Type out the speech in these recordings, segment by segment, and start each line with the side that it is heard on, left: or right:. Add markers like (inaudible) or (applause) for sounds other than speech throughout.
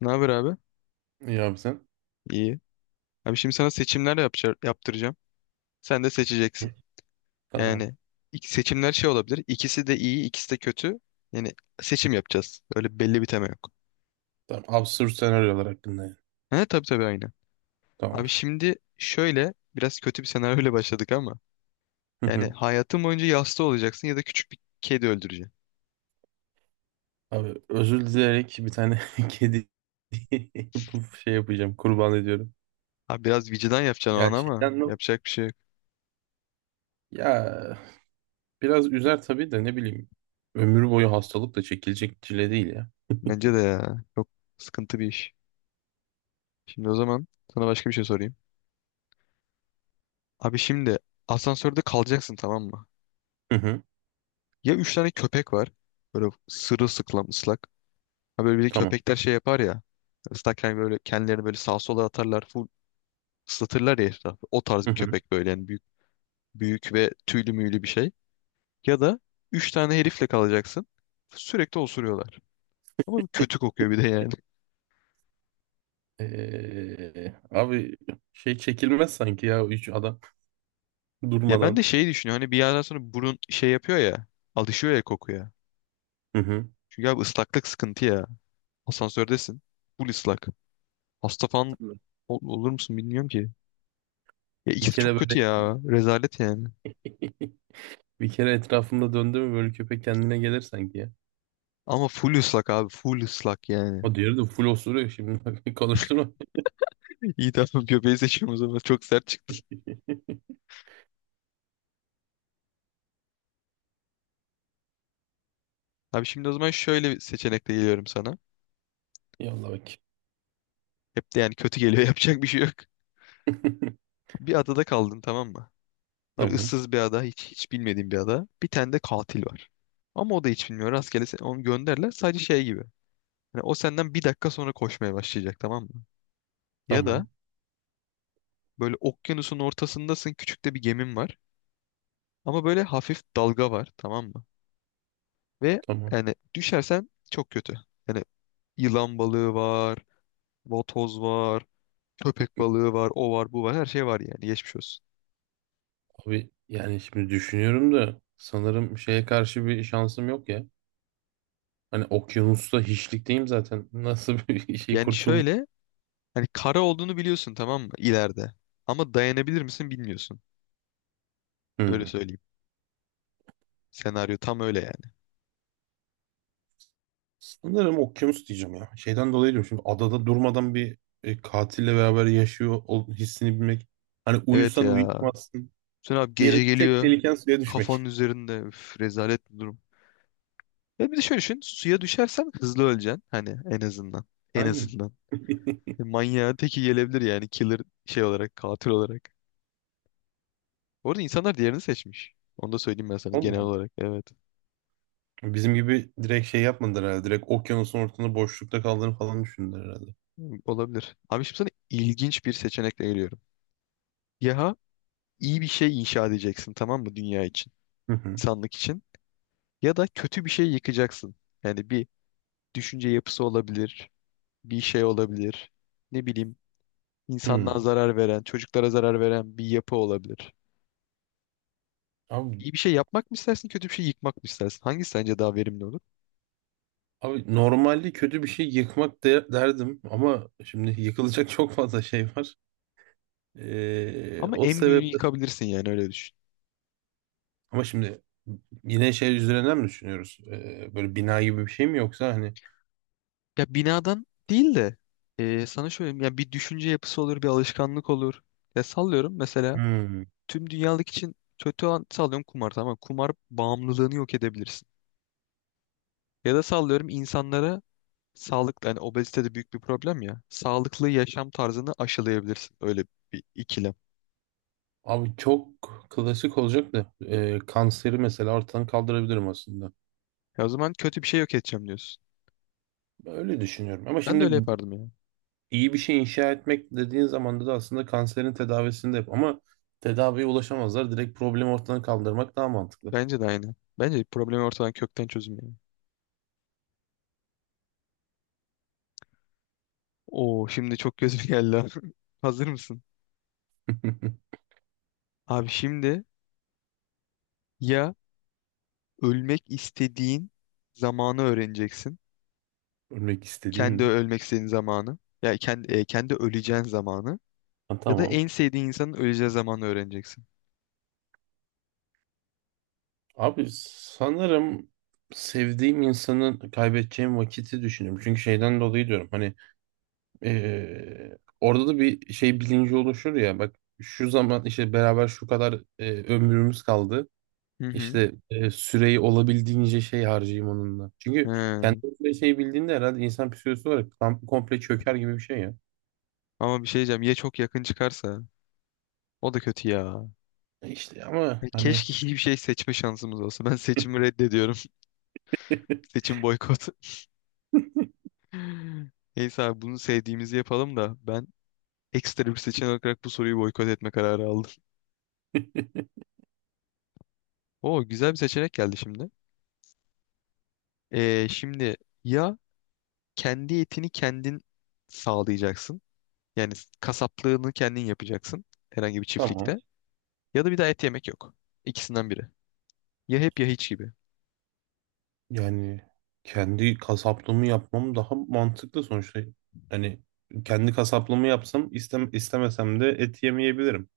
left: Ne haber abi?
right: İyi abi sen.
left: İyi. Abi şimdi sana seçimler yapacağım, yaptıracağım. Sen de
right: Hı.
left: seçeceksin.
right: Tamam.
left: Yani seçimler şey olabilir. İkisi de iyi, ikisi de kötü. Yani seçim yapacağız. Öyle belli bir tema yok.
right: Tamam. Absürt senaryolar hakkında yani.
left: He tabii tabii aynı. Abi
right: Tamamdır.
left: şimdi şöyle biraz kötü bir senaryoyla (laughs) başladık ama
right: Hı
left: yani
right: hı.
left: hayatın boyunca yasta olacaksın ya da küçük bir kedi öldüreceksin.
right: Abi özür dileyerek bir tane (laughs) kedi (laughs) bu şey yapacağım. Kurban ediyorum.
left: Abi biraz vicdan yapacaksın o
right: Ya
left: an ama
right: şeyden mi?
left: yapacak bir şey yok.
right: Ya biraz üzer tabii de ne bileyim. Ömür boyu hastalık da çekilecek çile değil ya.
left: Bence de
right: (laughs)
left: ya. Çok sıkıntı bir iş. Şimdi o zaman sana başka bir şey sorayım. Abi şimdi asansörde kalacaksın, tamam mı?
right: Hı hı.
left: Ya üç tane köpek var. Böyle sırılsıklam ıslak. Ha böyle bir de
right: Tamam.
left: köpekler şey yapar ya. Islakken böyle kendilerini böyle sağa sola atarlar. Full ıslatırlar ya etrafı. O tarz
right: Hı
left: bir
right: hı.
left: köpek böyle yani büyük, büyük ve tüylü müylü bir şey. Ya da üç tane herifle kalacaksın. Sürekli osuruyorlar. Ama bir kötü kokuyor bir de yani.
right: Abi şey çekilmez sanki ya üç adam (laughs)
left: (laughs) Ya ben de
right: durmadan.
left: şeyi düşünüyorum. Hani bir yerden sonra burun şey yapıyor ya. Alışıyor ya kokuya.
right: Hı hı.
left: Çünkü abi ıslaklık sıkıntı ya. Asansördesin. Full ıslak. Hasta falan olur musun bilmiyorum ki. Ya
right: Bir
left: ikisi
right: kere
left: çok
right: böyle
left: kötü ya. Rezalet yani.
right: (laughs) Bir kere etrafımda döndü mü böyle köpek kendine gelir sanki ya.
left: Ama full ıslak abi. Full ıslak yani.
right: O diğeri de full osuruyor şimdi. (laughs) Konuşturma.
left: (laughs) İyi, tamam, göbeği seçiyorum o zaman. Çok sert çıktı. Abi şimdi o zaman şöyle bir seçenekle geliyorum sana.
right: Yallah bak.
left: Hep de yani kötü geliyor. (laughs) Yapacak bir şey yok.
right: (laughs)
left: Bir adada kaldın, tamam mı? Böyle
right: Tamam.
left: ıssız bir ada. Hiç, hiç bilmediğin bir ada. Bir tane de katil var. Ama o da hiç bilmiyor. Rastgele onu gönderler. Sadece şey gibi. Hani o senden bir dakika sonra koşmaya başlayacak, tamam mı? Ya
right: Tamam.
left: da böyle okyanusun ortasındasın. Küçük de bir gemin var. Ama böyle hafif dalga var, tamam mı? Ve
right: Tamam.
left: yani düşersen çok kötü. Yani yılan balığı var, vatoz var, köpek balığı var, o var, bu var. Her şey var yani. Geçmiş olsun.
right: Abi yani şimdi düşünüyorum da sanırım şeye karşı bir şansım yok ya. Hani okyanusta hiçlikteyim zaten. Nasıl bir (laughs) şey
left: Yani
right: kurtuluş?
left: şöyle, hani kara olduğunu biliyorsun tamam mı, ileride. Ama dayanabilir misin bilmiyorsun. Öyle
right: Hmm.
left: söyleyeyim. Senaryo tam öyle yani.
right: Sanırım okyanus diyeceğim ya. Şeyden dolayı diyorum şimdi adada durmadan bir katille beraber yaşıyor hissini bilmek. Hani
left: Evet
right: uyusan
left: ya.
right: uyutmazsın.
left: Sen abi
right: Diğeri
left: gece
right: tek
left: geliyor.
right: tehliken suya düşmek.
left: Kafanın üzerinde. Üf, rezalet bir durum. Ya bir de şöyle düşün. Suya düşersen hızlı öleceksin. Hani en azından.
right: (laughs)
left: En
right: Aynen.
left: azından.
right: (laughs)
left: Manyağın teki gelebilir yani. Killer şey olarak, katil olarak. Bu arada insanlar diğerini seçmiş. Onu da söyleyeyim ben sana
right: Allah
left: genel
right: Allah.
left: olarak. Evet.
right: Bizim gibi direkt şey yapmadılar herhalde. Direkt okyanusun ortasında boşlukta kaldığını falan düşündüler herhalde.
left: Hmm, olabilir. Abi şimdi sana ilginç bir seçenekle geliyorum. Ya iyi bir şey inşa edeceksin tamam mı, dünya için,
right: Hı hı.
left: insanlık için, ya da kötü bir şey yıkacaksın. Yani bir düşünce yapısı olabilir, bir şey olabilir, ne bileyim, insanlığa
right: Hı.
left: zarar veren, çocuklara zarar veren bir yapı olabilir.
right: Abi,
left: İyi bir şey yapmak mı istersin, kötü bir şey yıkmak mı istersin? Hangisi sence daha verimli olur?
right: abi, normalde kötü bir şey yıkmak derdim ama şimdi yıkılacak çok fazla şey var.
left: Ama
right: O
left: en büyüğünü
right: sebeple
left: yıkabilirsin yani, öyle düşün.
right: ama şimdi yine şey üzerinden mi düşünüyoruz? Böyle bina gibi bir şey mi yoksa hani.
left: Ya binadan değil de sana şöyle, ya bir düşünce yapısı olur, bir alışkanlık olur. Ya sallıyorum, mesela
right: Hmm.
left: tüm dünyalık için kötü an sallıyorum kumar, tamam mı? Kumar bağımlılığını yok edebilirsin. Ya da sallıyorum insanlara sağlıklı, hani obezite de büyük bir problem ya. Sağlıklı yaşam tarzını aşılayabilirsin. Öyle bir ikilem.
right: Abi çok klasik olacak da kanseri mesela ortadan kaldırabilirim aslında.
left: Ya o zaman kötü bir şey yok edeceğim diyorsun.
right: Öyle düşünüyorum. Ama
left: Ben de öyle
right: şimdi
left: yapardım ya.
right: İyi bir şey inşa etmek dediğin zaman da aslında kanserin tedavisini de yap. Ama tedaviye ulaşamazlar. Direkt problemi ortadan kaldırmak daha mantıklı.
left: Bence de aynı. Bence problemi ortadan kökten çözüm yani. Oo şimdi çok gözüme geldi, ha. (laughs) Hazır mısın?
right: (laughs)
left: Abi şimdi ya ölmek istediğin zamanı öğreneceksin.
right: Ölmek istediğim
left: Kendi
right: mi?
left: ölmek istediğin zamanı. Ya kendi, kendi öleceğin zamanı.
right: Ha,
left: Ya da
right: tamam.
left: en sevdiğin insanın öleceği zamanı öğreneceksin.
right: Abi sanırım sevdiğim insanın kaybedeceğim vakiti düşünüyorum. Çünkü şeyden dolayı diyorum hani orada da bir şey bilinci oluşur ya bak şu zaman işte beraber şu kadar ömrümüz kaldı.
left: Hı hı.
right: İşte süreyi olabildiğince şey harcayayım onunla. Çünkü kendi
left: He.
right: süre şey bildiğinde herhalde insan psikolojisi olarak tam komple çöker gibi bir şey ya.
left: Ama bir şey diyeceğim. Ya çok yakın çıkarsa? O da kötü ya.
right: İşte ama
left: Ya
right: hani
left: keşke hiçbir şey seçme şansımız olsa. Ben seçimi reddediyorum. (laughs)
right: (laughs)
left: Seçim boykot. (laughs) Neyse abi bunu sevdiğimizi yapalım da, ben ekstra bir seçenek olarak bu soruyu boykot etme kararı aldım. Oo güzel bir seçenek geldi şimdi. Şimdi ya kendi etini kendin sağlayacaksın. Yani kasaplığını kendin yapacaksın. Herhangi bir
right: tamam
left: çiftlikte. Ya da bir daha et yemek yok. İkisinden biri. Ya hep ya hiç gibi.
right: yani kendi kasaplığımı yapmam daha mantıklı sonuçta. Hani kendi kasaplığımı yapsam istem istemesem de et yemeyebilirim.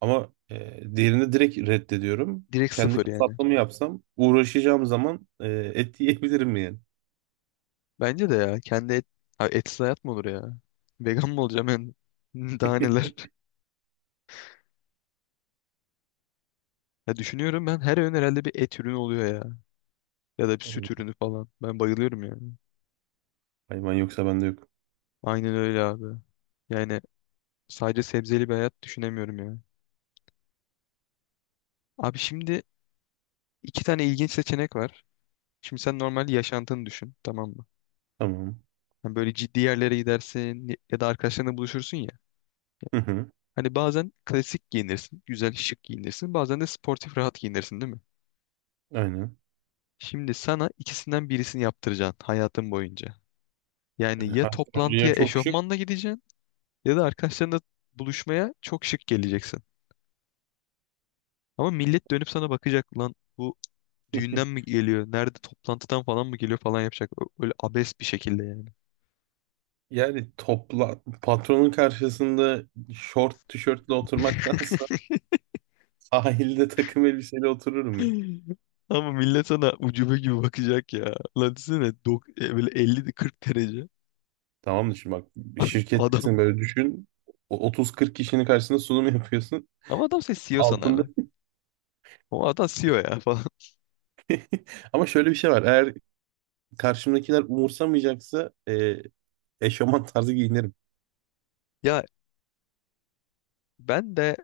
right: Ama diğerini direkt reddediyorum.
left: Direkt
right: Kendi
left: sıfır yani.
right: kasaplığımı yapsam uğraşacağım zaman et yiyebilirim yani.
left: Bence de ya. Kendi et, abi etsiz hayat mı olur ya? Vegan mı olacağım ben? (laughs) Daha neler? Ya düşünüyorum, ben her öğün herhalde bir et ürünü oluyor ya. Ya da bir süt
right: (laughs)
left: ürünü falan. Ben bayılıyorum yani.
right: Hayvan yoksa bende yok.
left: Aynen öyle abi. Yani sadece sebzeli bir hayat düşünemiyorum ya. Abi şimdi iki tane ilginç seçenek var. Şimdi sen normal yaşantını düşün, tamam mı?
right: Tamam.
left: Hani böyle ciddi yerlere gidersin ya da arkadaşlarınla buluşursun ya.
right: Hı hı,
left: Hani bazen klasik giyinirsin, güzel şık giyinirsin. Bazen de sportif rahat giyinirsin, değil mi?
right: aynen.
left: Şimdi sana ikisinden birisini yaptıracaksın hayatın boyunca. Yani
right: Yani
left: ya
right: Hakan Hoca ya
left: toplantıya
right: çok şık.
left: eşofmanla gideceksin ya da arkadaşlarınla buluşmaya çok şık geleceksin. Ama millet dönüp sana bakacak, lan bu düğünden mi
right: (laughs)
left: geliyor? Nerede, toplantıdan falan mı geliyor falan yapacak. Öyle abes bir şekilde yani.
right: Yani topla patronun karşısında şort tişörtle oturmaktansa (laughs) sahilde takım elbiseyle otururum ya.
left: Ama millet sana ucube gibi bakacak ya. Lan desene böyle 50 40 derece
right: Tamam mı şimdi bak bir
left: (laughs) adam.
right: şirkettesin böyle düşün. O 30-40 kişinin karşısında sunum yapıyorsun.
left: Ama adam seni CEO
right: Altında
left: sanarlar. O adam CEO ya falan. (laughs)
right: (laughs) ama şöyle bir şey var. Eğer karşımdakiler umursamayacaksa eşofman tarzı giyinirim.
left: Ya ben de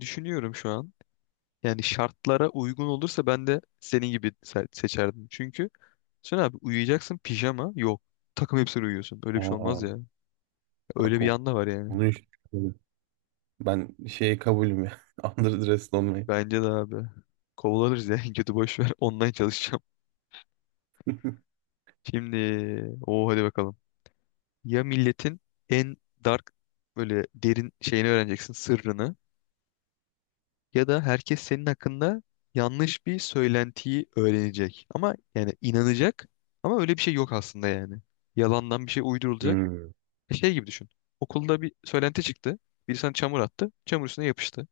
left: düşünüyorum şu an. Yani şartlara uygun olursa ben de senin gibi seçerdim. Çünkü sen abi uyuyacaksın, pijama yok. Takım elbiseyle uyuyorsun. Öyle bir şey
right: Aa,
left: olmaz ya. Öyle
right: bak
left: bir yanda var yani.
right: onu hiç düşünmedim. Ben şeye kabulüm ya. (laughs) Underdressed olmayı.
left: Bence de abi. Kovalanırız ya. (laughs) En kötü boş ver. Online çalışacağım. Şimdi o, hadi bakalım. Ya milletin en dark böyle derin şeyini öğreneceksin, sırrını, ya da herkes senin hakkında yanlış bir söylentiyi öğrenecek. Ama yani inanacak ama öyle bir şey yok aslında yani. Yalandan bir şey uydurulacak.
right: Hmm.
left: Şey gibi düşün. Okulda bir söylenti çıktı. Biri sana çamur attı. Çamur üstüne yapıştı.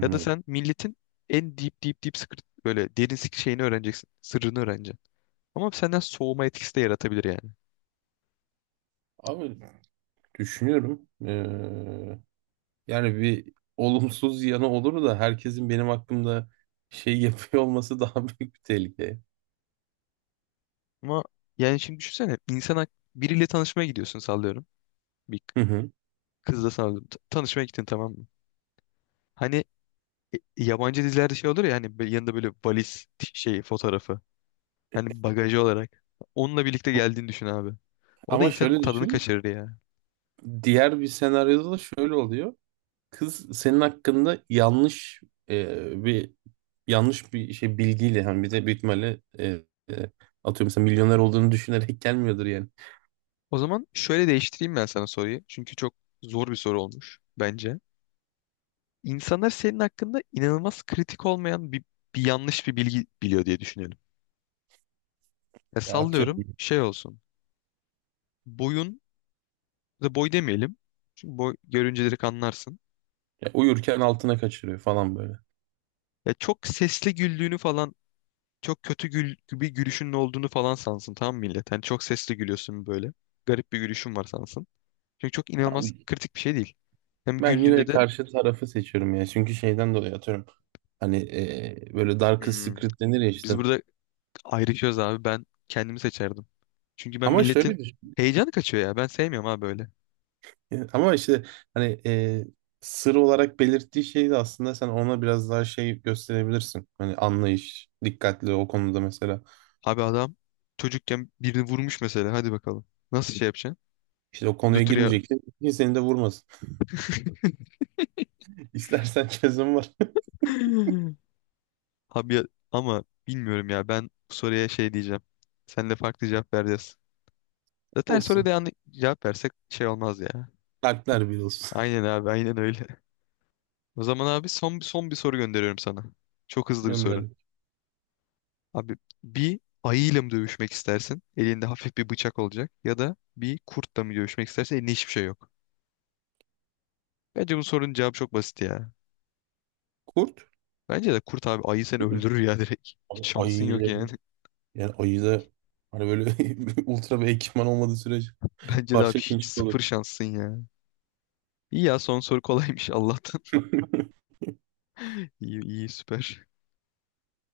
left: Ya da sen milletin en deep deep deep secret böyle derin şeyini öğreneceksin. Sırrını öğreneceksin. Ama senden soğuma etkisi de yaratabilir yani.
right: Abi düşünüyorum. Yani bir olumsuz yanı olur da herkesin benim hakkımda şey (laughs) yapıyor olması daha (laughs) büyük bir tehlike.
left: Ama yani şimdi düşünsene, insan biriyle tanışmaya gidiyorsun sallıyorum. Bir
right: Hı hı.
left: kızla sallıyorum. T- tanışmaya gittin tamam mı? Hani yabancı dizilerde şey olur ya, hani böyle yanında böyle valiz şey fotoğrafı. Hani bagajı olarak. Onunla birlikte geldiğini düşün abi. O da
right: Ama
left: insanın
right: şöyle
left: tadını
right: düşün.
left: kaçırır ya.
right: Diğer bir senaryoda da şöyle oluyor. Kız senin hakkında bir yanlış bir şey bilgiyle hani bir de büyük ihtimalle atıyorum mesela milyoner olduğunu düşünerek gelmiyordur yani.
left: O zaman şöyle değiştireyim ben sana soruyu. Çünkü çok zor bir soru olmuş bence. İnsanlar senin hakkında inanılmaz kritik olmayan bir, bir yanlış bir bilgi biliyor diye düşünelim. Ya
right: Ya
left: sallıyorum
right: atıyorum.
left: şey olsun. Boyun, da boy demeyelim. Çünkü boy görünce direkt anlarsın.
right: Ya uyurken altına kaçırıyor falan böyle.
left: Ya çok sesli güldüğünü falan, çok kötü gül, bir gülüşünün olduğunu falan sansın tamam mı millet? Hani çok sesli gülüyorsun böyle. Garip bir gülüşün var sansın. Çünkü çok inanılmaz kritik bir şey değil. Hem
right: Ben
left: güldüğünde
right: yine
left: de
right: karşı tarafı seçiyorum ya. Çünkü şeyden dolayı atıyorum. Hani böyle Darkest
left: hmm,
right: Secret denir ya
left: biz
right: işte.
left: burada ayrışıyoruz abi, ben kendimi seçerdim. Çünkü ben
right: Ama şöyle
left: milletin
right: düşün.
left: heyecanı kaçıyor ya. Ben sevmiyorum abi böyle.
right: Yani ama işte hani sır olarak belirttiği şeyi de aslında sen ona biraz daha şey gösterebilirsin. Hani anlayış, dikkatli o konuda mesela.
left: Abi adam çocukken birini vurmuş mesela, hadi bakalım. Nasıl şey yapacaksın?
right: İşte o konuya
left: Nötr ya
right: girmeyeceksin ki seni de vurmasın. (laughs) İstersen çözüm var.
left: abi, ama bilmiyorum ya, ben bu soruya şey diyeceğim. Sen de farklı cevap vereceğiz.
right: (laughs)
left: Zaten soruya
right: Olsun.
left: da yanlış cevap versek şey olmaz ya.
right: Kalpler bir olsun.
left: Aynen abi, aynen öyle. (laughs) O zaman abi son, son bir soru gönderiyorum sana. Çok
right: (laughs)
left: hızlı bir soru.
right: Gönder.
left: Abi bir ayıyla mı dövüşmek istersin? Elinde hafif bir bıçak olacak. Ya da bir kurtla mı dövüşmek istersin? Elinde hiçbir şey yok. Bence bu sorunun cevabı çok basit ya.
right: Kurt
left: Bence de kurt abi, ayı seni
right: değil mi?
left: öldürür ya (laughs) direkt. Hiç
right: Ayı
left: şansın yok
right: ile
left: yani. (laughs)
right: yani ayı da hani böyle (laughs) ultra bir ekipman olmadığı sürece
left: Bence de abi
right: Parça
left: hiç
right: pinçik olur.
left: sıfır şansın ya. İyi ya, son soru kolaymış Allah'tan.
right: (laughs)
left: (laughs) İyi iyi, süper.